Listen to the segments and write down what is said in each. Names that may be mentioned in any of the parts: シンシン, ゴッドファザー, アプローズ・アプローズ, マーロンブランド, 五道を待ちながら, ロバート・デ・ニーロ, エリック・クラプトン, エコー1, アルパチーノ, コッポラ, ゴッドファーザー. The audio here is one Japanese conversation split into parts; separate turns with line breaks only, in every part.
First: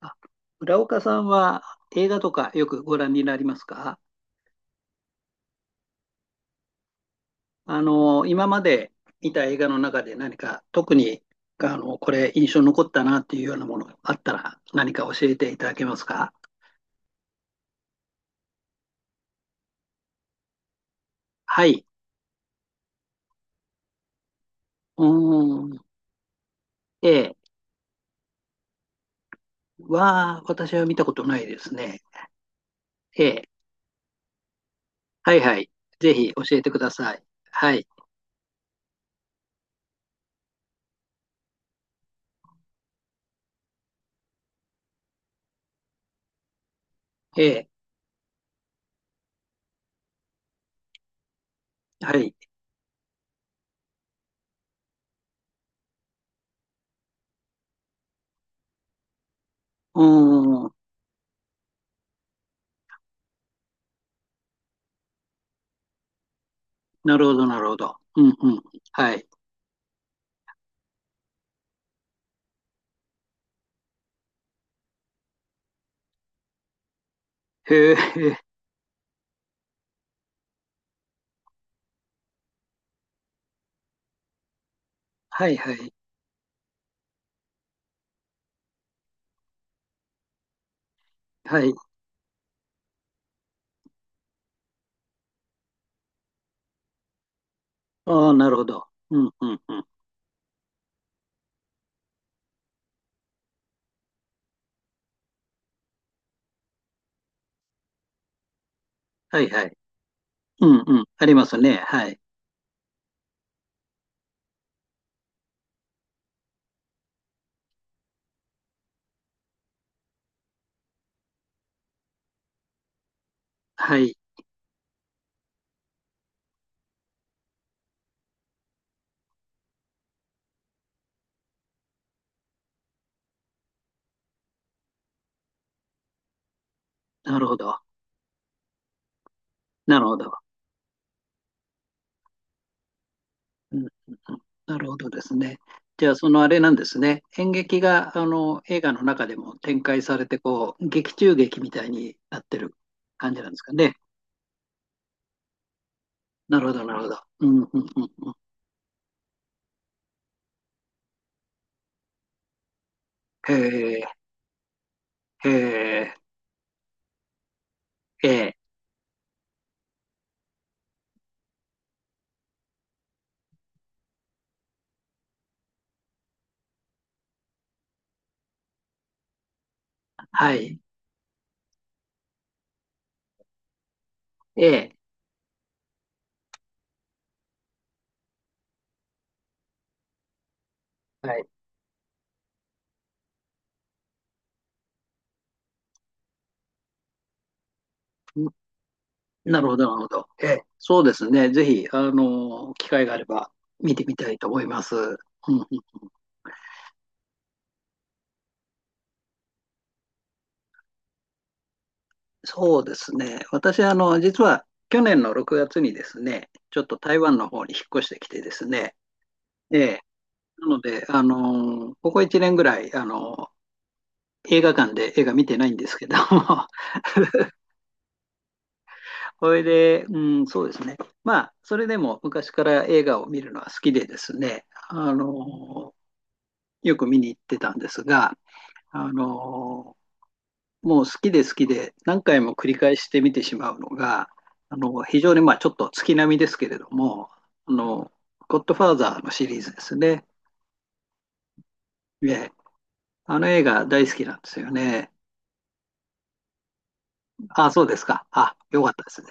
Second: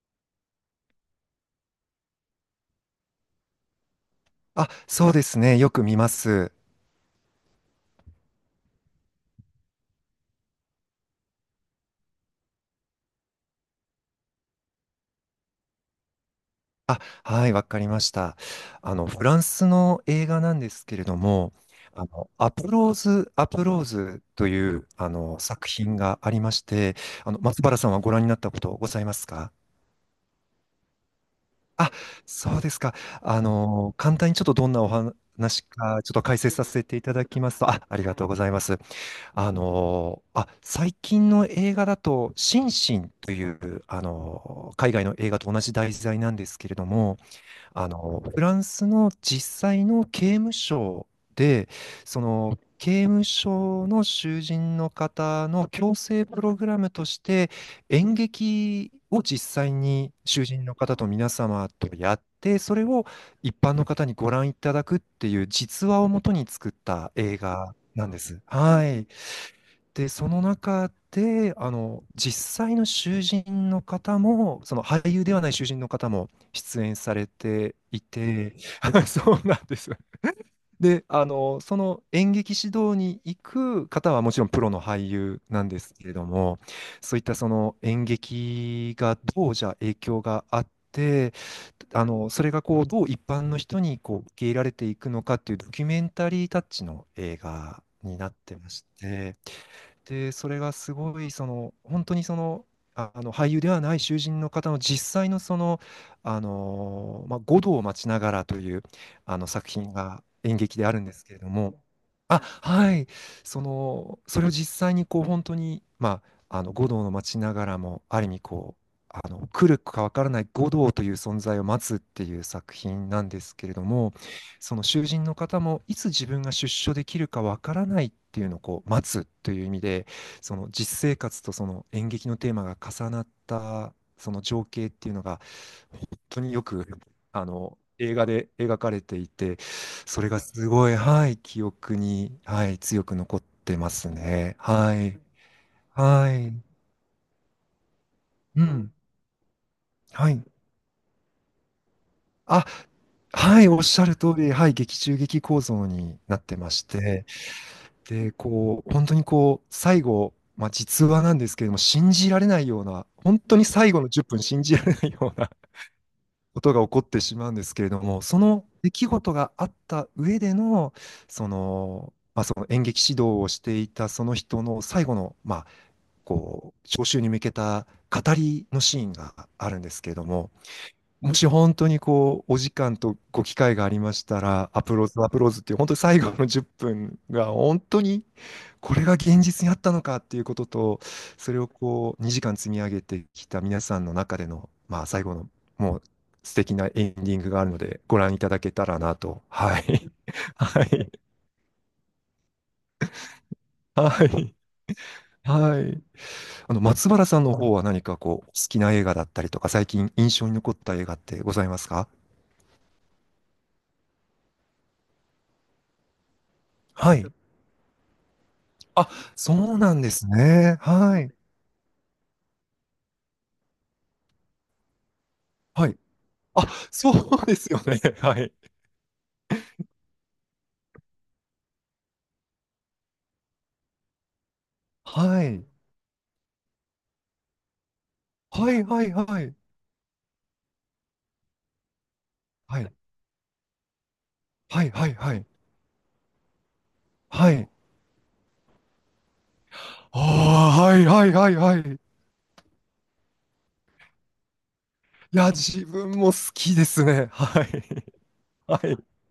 あ浦岡さんは映画とかよくご覧になりますか？
あ、そうですね。よく見ます。
あの、今まで見た映画の中で何か特に、あの、これ印象に残ったなっていうようなものがあったら何か教えていただけますか？
あ、はい、わかりました。フランスの映画なんですけれども、
はい。
アプローズ・アプローズという、
う
作
ーん。
品がありまして、
A。
松原さんはご覧になったことございますか？
は私は見たことないです
あ、
ね。
そうですか。
A。
簡単にちょっとどんなお
はいは
話
い。
か、ちょっ
ぜ
と
ひ
解
教
説
え
さ
てく
せ
だ
てい
さ
た
い。
だきますと、
は
あ、
い。
ありがとうございます。最近の映画だと、シンシンという、海外の映画と同じ題材なんですけれども、
A。
フランスの実際の刑務所で、
は
そ
い。
の、刑務所の囚人の方の矯正プログラムとして、演劇を実際
う
に囚人
ーん。
の方と皆様とやって、それを一般の方にご覧いただくっていう実話をもとに作った
なるほ
映
ど、なる
画
ほど。
なんで
うんう
す。
ん。
はい。
はい。
で、その中で、実際の囚人の方も、その俳優ではない囚人の方も出演されて
へ
い
え。
て、そうなんです。で、その演劇指導に行く方はもちろんプロの俳優
はい
なん
は
で
い。
すけれども、そういったその演劇がどうじゃあ影響があって、
はい。
それがこう、どう一般の人にこう受け入れられていくのかっていうドキュメンタリータッチの映画にな
あ
っ
あ、なる
て
ほ
まし
ど。うん、
て、
うん、うん。
で、それがすごい、その、本当にその、あの俳優ではない囚人の方の実際のその、五道を待ちながらという
はいは
作
い。
品が演
う
劇
ん、
であ
う
る
ん。
んです
あり
けれ
ま
ど
すね。
も、
はい。
あ、はい、その、それを実際にこう本当に、まあ、五道の待ちながらも、ある意味こう、来るかわからない五道という存在を待つっていう作品なんですけれど
は
も、
い。
その囚人の方もいつ自分が出所できるかわからないっていうのをこう待つという意味でその実生活とその演劇のテーマが重なったその情景っていうのが本当によく
なるほど。
映画で描かれていて
なるほ
それ
ど。
がすごい、はい、記憶に、はい、強く残っ
う
て
ん、う
ま
ん、
す
うん。
ね。
なる
は
ほど
い。
ですね。じゃあ、そ
は
のあ
い。
れなんですね。演劇が、あの、
う
映画
ん。
の中でも展開され
は
て、
い。
こう、劇中劇みたいになって
あ、
る感じなんです
はい、
か
おっ
ね？
しゃる通り、はい、劇中劇構造になって
なる
ま
ほ
し
ど、なるほど。
て、
うん、うん、うん。う
で、
ん。
こう、本当にこう、最後、まあ、実話なんですけれども、信じられないような、本
へ
当に最後
え、
の10分信じられないよう
へ
な
え、
ことが起こってしまうんですけれども、
え
そ
え、
の出来事があった上での、その、まあ、その演劇指導をしていたその人の最後の、まあ、こう、招集に向けた語りのシーンがあるんですけれども、
はい。
もし本当にこう、お時間とご機会がありました
え
ら、ア
え、
プローズ、アプローズっていう、本当に最後の10分が、本当にこれが現実にあったのかっていうことと、
はい。
それをこう、2時間積み上げてきた皆さんの中での、まあ、最後の、もう素敵なエンディングがあるので、ご覧いただけたらなと。
なるほ
は
ど、なるほ
い。
ど。え え、
は
そう
い。
ですね。ぜひ、あの、機会があれば見てみ
は
たいと
い。
思います。うんう
は
ん、
い。松原さんの方は何かこう、好きな映画だったりとか、最近印象に残った映画ってございますか？
そうですね。私、あの、実は去年の6月にですね、ちょっと
は
台
い。
湾の方に引っ越してきてですね、
あ、そう
え
な
え、
んです
な
ね。
ので、
は
あ
い。
の、ここ1年ぐらい、あの、映画館で映画見てないんで
は
す
い。
けども、
あ、そうですよね。はい。
それで、うん、そうですね。まあ、それでも昔から映画を見るのは好きでですね、あ
はい。
の、よく見に行ってたんですが、
はいはい
あ
はい。
の、もう好きで好きで何回も繰り
はい。
返して見てしまうのが、あ
はい
の
はい
非常
は
に
い。
まあちょっと月並みですけれども、
はい。
あの、ゴッドファーザーのシリーズですね。
ああ、はいはいはいはい。
で、あの映画大好きなんですよね。
いや、自分も好きですね。は
あ、そ
い。
うですか。あ、
は
よかっ
い。
たですね。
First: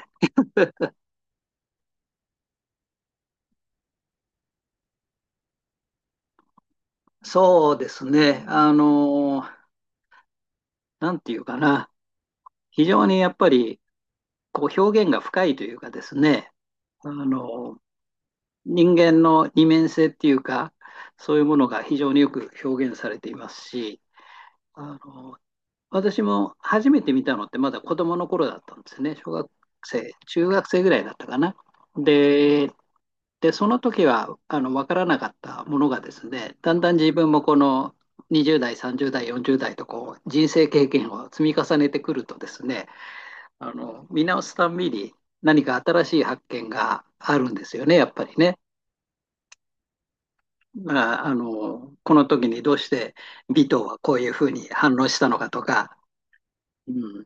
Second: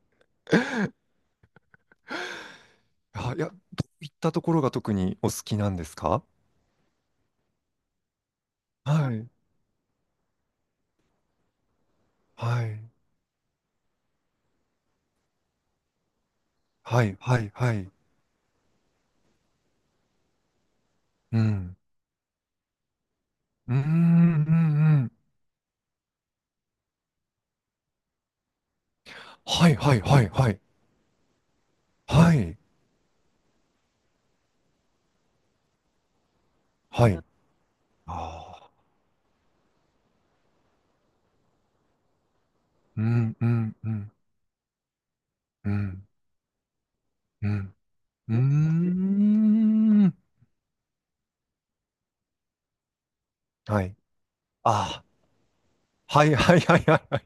あ、いや、どういったところが特にお好きなんですか？
そうですね。あ
はい。
の、なんていうかな。
はい。
非常にやっぱりこう表現が深いというかですね、
は
あ
いはいは
の、
い。
人間の二面性っていうか、そう
う
いうもの
ん。
が非常によく表現されています
うーん、う
し、
ん
あ
うん。
の私も初めて見たのってまだ子供の頃だったんですね。小学
はいはい
生、
はい
中
はい。
学生ぐらいだったかな。
はい。
で、で、その時はあの分からなかったものがですね、だんだん
は
自
い。
分もこの
あ
20
あ。
代、30代、40代とこう人生経験を積み重ねてくるとですね、
うんう
あ
んう
の
ん。
見直すたんびに何
う
か新
ん。
しい発見があ
う
るんで
ん。
すよね、やっぱ
う
りね。
ーん。
まあ、あのこの時にどうして尾藤
はい。
はこういうふうに反
あ
応したのかとか、
あ、はいはいはい
う
はいはい。
ん、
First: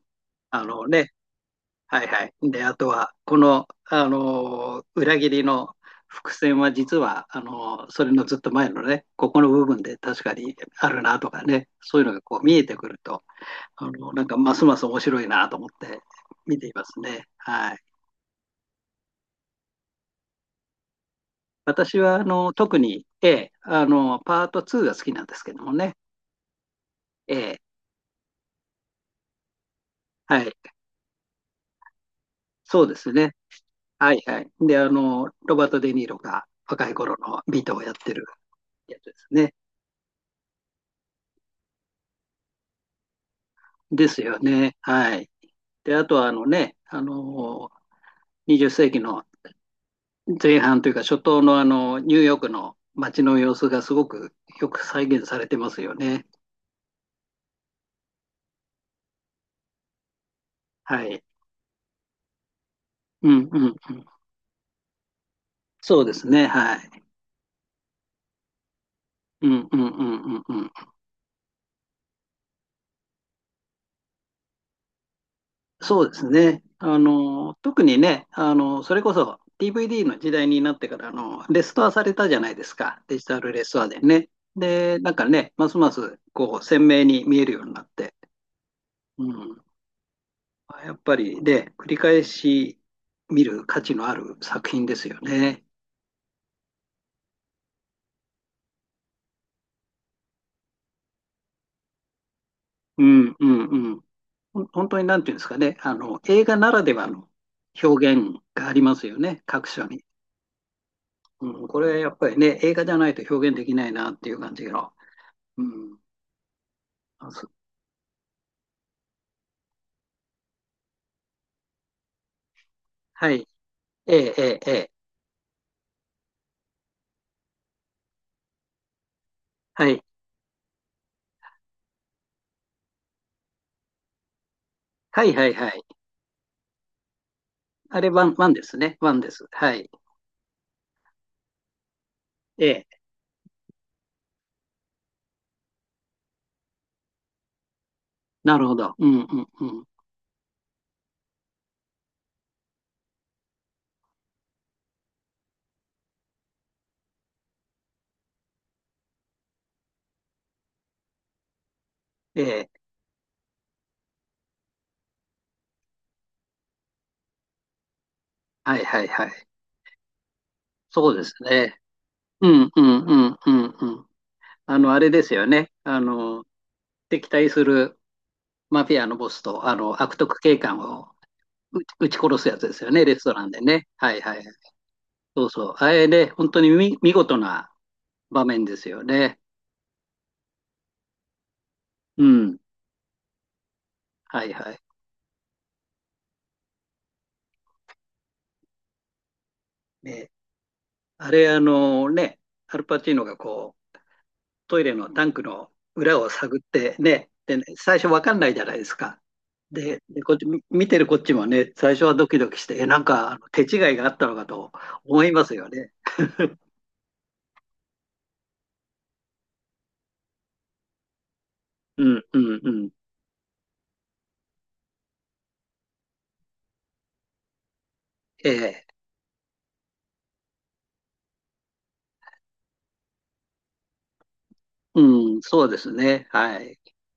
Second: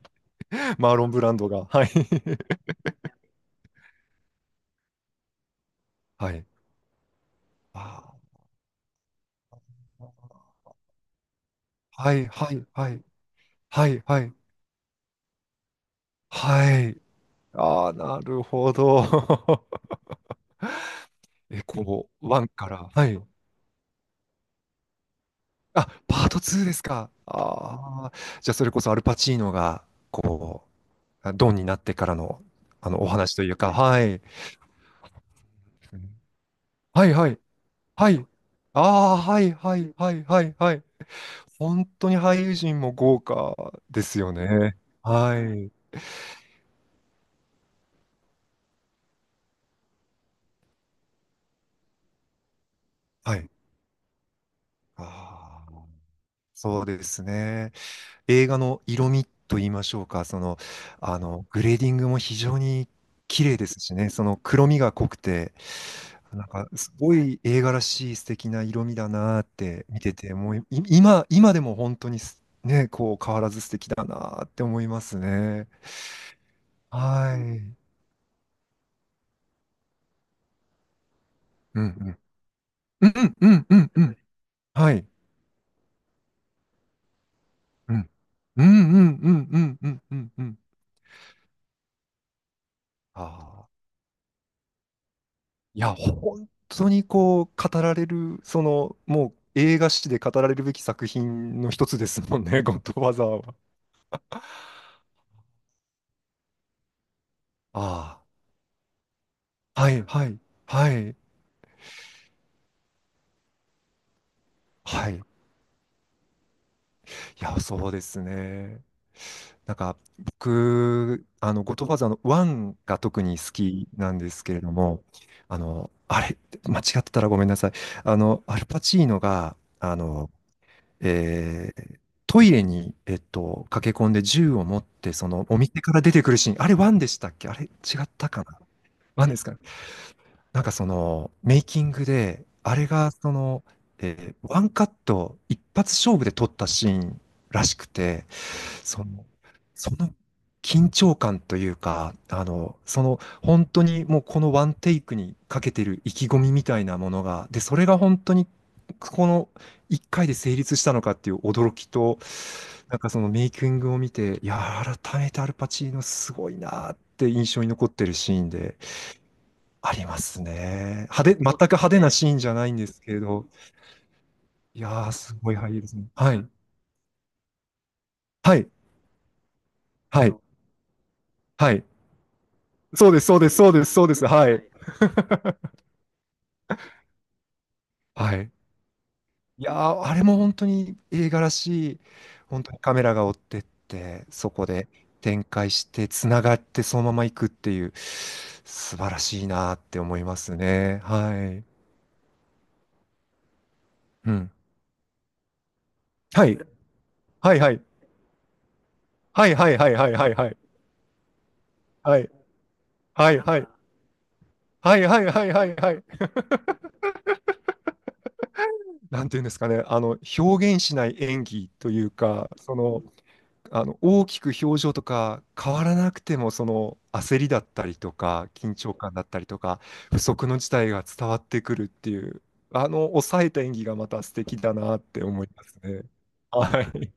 あ の
マーロン
ね、
ブランドが。はい。
はいはい。で、あとは、この、あのー裏切りの
は
伏
い。
線は実は、あのーそれ
あ
のずっと前のね、ここの部分で確かにあるなとかね、そう
あ、
いうの
は
が
い
こう
は
見え
い
てく
は
る
い。
と、あ
はい
のー
は
なん
い。
かますます面白いなと思って見てい
は
ます
い。
ね。はい。
ああ、なるほど。エ
私
コ
は、あ
ー1
のー
か
特
ら。
に
はい。
A、あのーパート2が好きなんですけども
あ、
ね。
パート2ですか。
A、
ああ、じゃあそれこそアルパチーノが、
はい。
こう、ドンになってからの、
そうで
お
すね。
話というか、は
は
い。
いはい。で、あのーロバート・デ・ニーロが若い
はい
頃
はい。
のビートをやっ
は
てる
い。あ
やつで
あ、
す
はい
ね。
はいはいはいはい。本当に俳優陣も豪華で
で
す
す
よ
よね。
ね。
はい。
はい。
で、あとはあのね、あのー、20世紀の前半というか初頭のあの、ニューヨークの街
は
の
い。
様子がすごくよく再現されて
ああ、
ますよね。
そうですね。映画の色味と言いましょうか、その、
はい。
グレーディングも非常に
う
綺
ん
麗
うん
で
うん。
すしね、その黒みが濃くて、
そうです
な
ね。
んか、
は
す
い。
ごい映画らしい素敵な色味だなーっ
うんう
て
ん
見
う
てて、
ん
も
う
う
んう
い
ん。
今、今でも本当にすね、こう変わらず素敵だなーって思いますね。
そうですね。あ
は
の、
い。
特にね、あの、それこそ DVD の時代になってから、あの、レス
う
トアされ
ん
たじゃないですか。
うん。う
デジ
ん
タル
う
レ
ん
ス
う
トア
ん
で
うんうん。
ね。
は
で、
い。
なんかね、ますますこう鮮明に見えるようになっ
うん。
て。
うんうん
う
うんう
ん
んうんうんうん。
あやっぱりね、繰り返し見る
ああ、
価値のある作品ですよね。
いや、本当にこう、語られる、その、もう映画史で語られるべき作品の一つですもんね、ゴッドフ
う
ァザー
ん、う
は。
ん、うん。本当になんていうんですかね、あの、映画ならではの表
あ
現がありますよね、各
あ、
所
はい、
に。
はい、はい、
うん、これはやっぱりね、映画じゃないと表現できないなっていう感じの。
はい。い
うん。あそ
や、そうですね。なんか、僕、ゴッドファザーの1が特
は
に好
い。
きな
え
んで
え、え
すけ
え、
れど
ええ。
も、あの、あれ、間違ってたらごめんなさい。アルパチーノが、
はい。
えートイレに、駆け込んで銃を持って、
は
そ
い、
の
はい、
お
はい。
店から出てくるシーン、あれワンでしたっけあれ違
あ
っ
れ、ワ
た
ン、
か
ワン
な
ですね。ワン
ワン
で
です
す。
かね、
はい。
なんかそのメイキングで、
え
あれ
え。
がその、ワンカット一発勝負で撮ったシーンらしくて、
なるほど。
そ
うん、う
の、
ん、うん。
その緊張感というか、その本当にもうこのワンテイクにかけてる意気込みみたいなものが、で、それが本当にこの1回で成立したのかっていう驚きと、
ええ。
なんかそのメイキングを見て、いや、改めてアルパチーノすごいなって印象に残ってるシーンで
はい、はい、はい。
ありますね。
そうです
全く
ね。
派手なシーン
う
じゃな
ん、
いん
う
です
ん、
けれ
うん、
ど、
うん、うん。あ
い
の、あ
や
れ
ー、
です
す
よ
ごい
ね。
俳優です
あ
ね。は
の、
い。
敵対する
はい。
マフィアのボスと、あの、悪
はい。
徳警官を
はい。
撃ち殺すやつですよね、
そう
レ
で
ス
す、
ト
そう
ラ
で
ン
す、
で
そうで
ね。
す、そう
は
で
い
す。
はい。
はい。
そうそう。あれで、本当に見事な
は
場
い。
面ですよね。
いやー、あれも本当に映画らしい、
うん。
本当にカメラが追ってって、
は
そ
い
こ
はい。
で展開して、つながってそのまま行くっていう、素晴らしいなーって思い
ね、
ますね。
あ
は
れ、あ
い。
のね、アルパチーノがこう、
うん。
トイレのタンクの裏を
はい。
探ってね、
は
で
い
ね、
はい。
最初わかんないじゃないですか。
はいはいはい
で、
はい
で、
は
こ
い
っち、
はい。
見てるこっちもね、最初は
は
ド
い。
キドキして、え、なんか
は
あ
い
の
は
手
い。
違いがあったのかと
はいは
思
い
いま
はい
す
は
よ
い
ね。
はい。なんていうんですかね。表現しない演技と
う
いう
ん、う
か、
ん、う
そ
ん。
の、大きく表情とか変わらなくてもその焦りだったりとか
え
緊
え。
張感だったりとか不測の事態が伝わってくるっていう抑えた演技がまた素敵だなって
うん、
思いま
そうで
す
す
ね。
ね。はい。
はい。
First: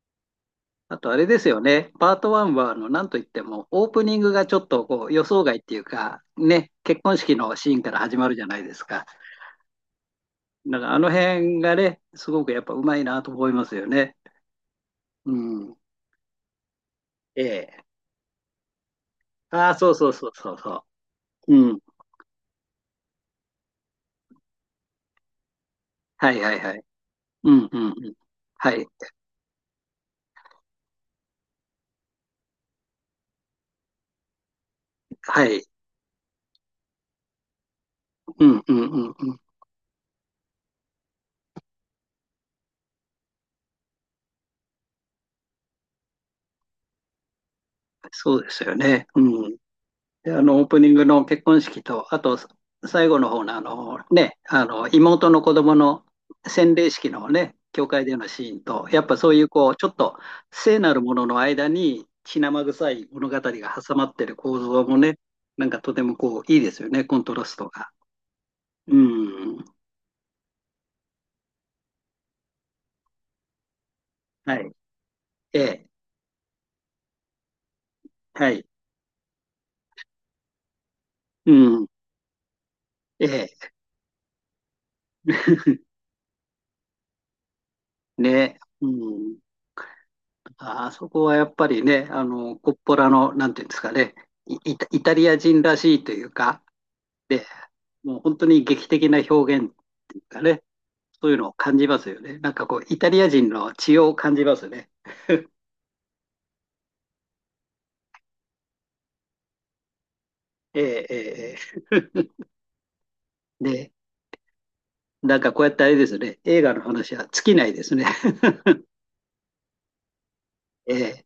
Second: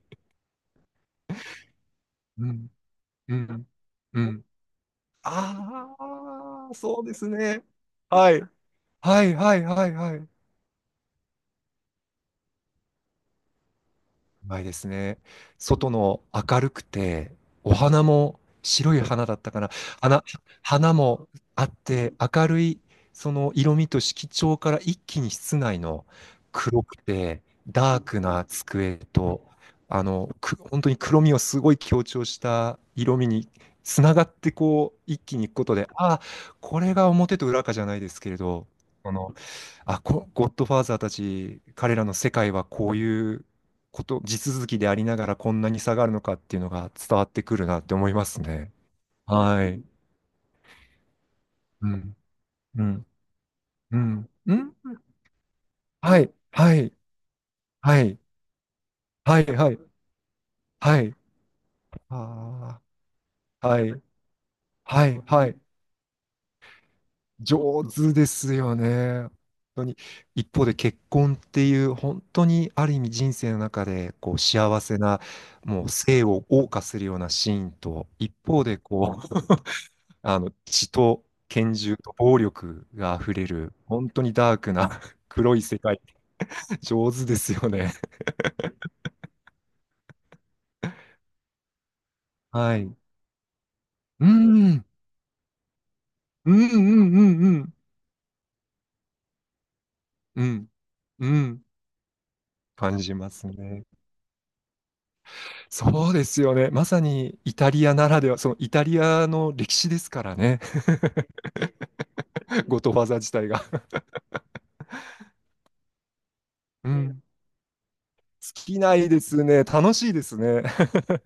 あとあれですよね。パート
う
1は、
ん。
あの、なんといっ
う
ても、
ん。
オープニン
う
グが
ん。
ちょっとこう予想外っていう
あ
か、ね、
あ、そ
結
うで
婚
す
式の
ね。
シーンから始ま
は
るじ
い。
ゃないですか。
はいはいはいはい。
だからあの辺がね、すごくやっぱうまいなと思いますよね。
ないですね。
うん。
外の明るくて、
え
お
え。
花も白い花だったか
あ
な。
あ、そうそう
花、
そうそうそ
花も
う。
あっ
うん。
て、明るいその色味と色調から一気に室内の
はいはいは
黒
い。
くて、
うんうんう
ダー
ん。
クな
はい。
机と、本当に黒みをすごい強調した色味につながってこう、一気に
は
いくこ
い。
とで、ああ、これが表と裏かじゃないですけれ
うん
ど、
うんう
こ
んう
の、
ん。
ゴッドファーザーたち、彼らの世界はこういうこと地続きでありながらこんなに下がるのかっていうのが伝わってくるなって思いま
そ
す
うです
ね。
よね。うん。
はい。
で、あの、オープニングの結婚式
う
と、
ん。
あと、
うん。
最後の方の、あ
う
の、
ん。
ね、
う
あ
ん。
の、妹の子供の
はい。は
洗礼
い。
式のね、教
は
会で
い。
のシーンと、やっぱそう
は
い
い。
う、こ
は
う、
い。
ちょっと聖な
は
る
い。
ものの間に、血生
あ
臭い物語
あ。
が
は
挟
い。
まってる構造も
はい。
ね、
はい。
なんかとてもこう、いいですよね、コントラスト
上
が。
手ですよ
う
ね。本
ん。
当に。一方で結婚っていう本当にある意味人生の中でこう
はい。
幸せな
え
も
え。
う生を謳歌するようなシーンと一
は
方
い。
でこあの、血と
う
拳
ん。
銃と暴力が
え
溢れ
え。
る、本当にダークな 黒い世 界、上手ですよね。
ね。うん。あそこはやっぱりね、あの、コッ
はい。う
ポ
ん、
ラの、なんていうんですかね、
う
イイ
ん、
タイタリア人らしいという
う
か、
ん、
で、
うん、
もう本当に劇的な表現が
う
ね、
ん、う
そういうのを
ん、
感じますよね。なんかこう、
感
イタ
じ
リ
ま
ア
す
人の
ね。
血を感じますね。
そうですよね。まさにイタリアならでは、そのイタリアの歴史ですからね。
えーえーえ
ゴトファーザー自体が。
ー で、なんかこうやってあれですね、映画の
う
話
ん。
は尽きないですね。
尽き ないですね。楽しいですね。
えー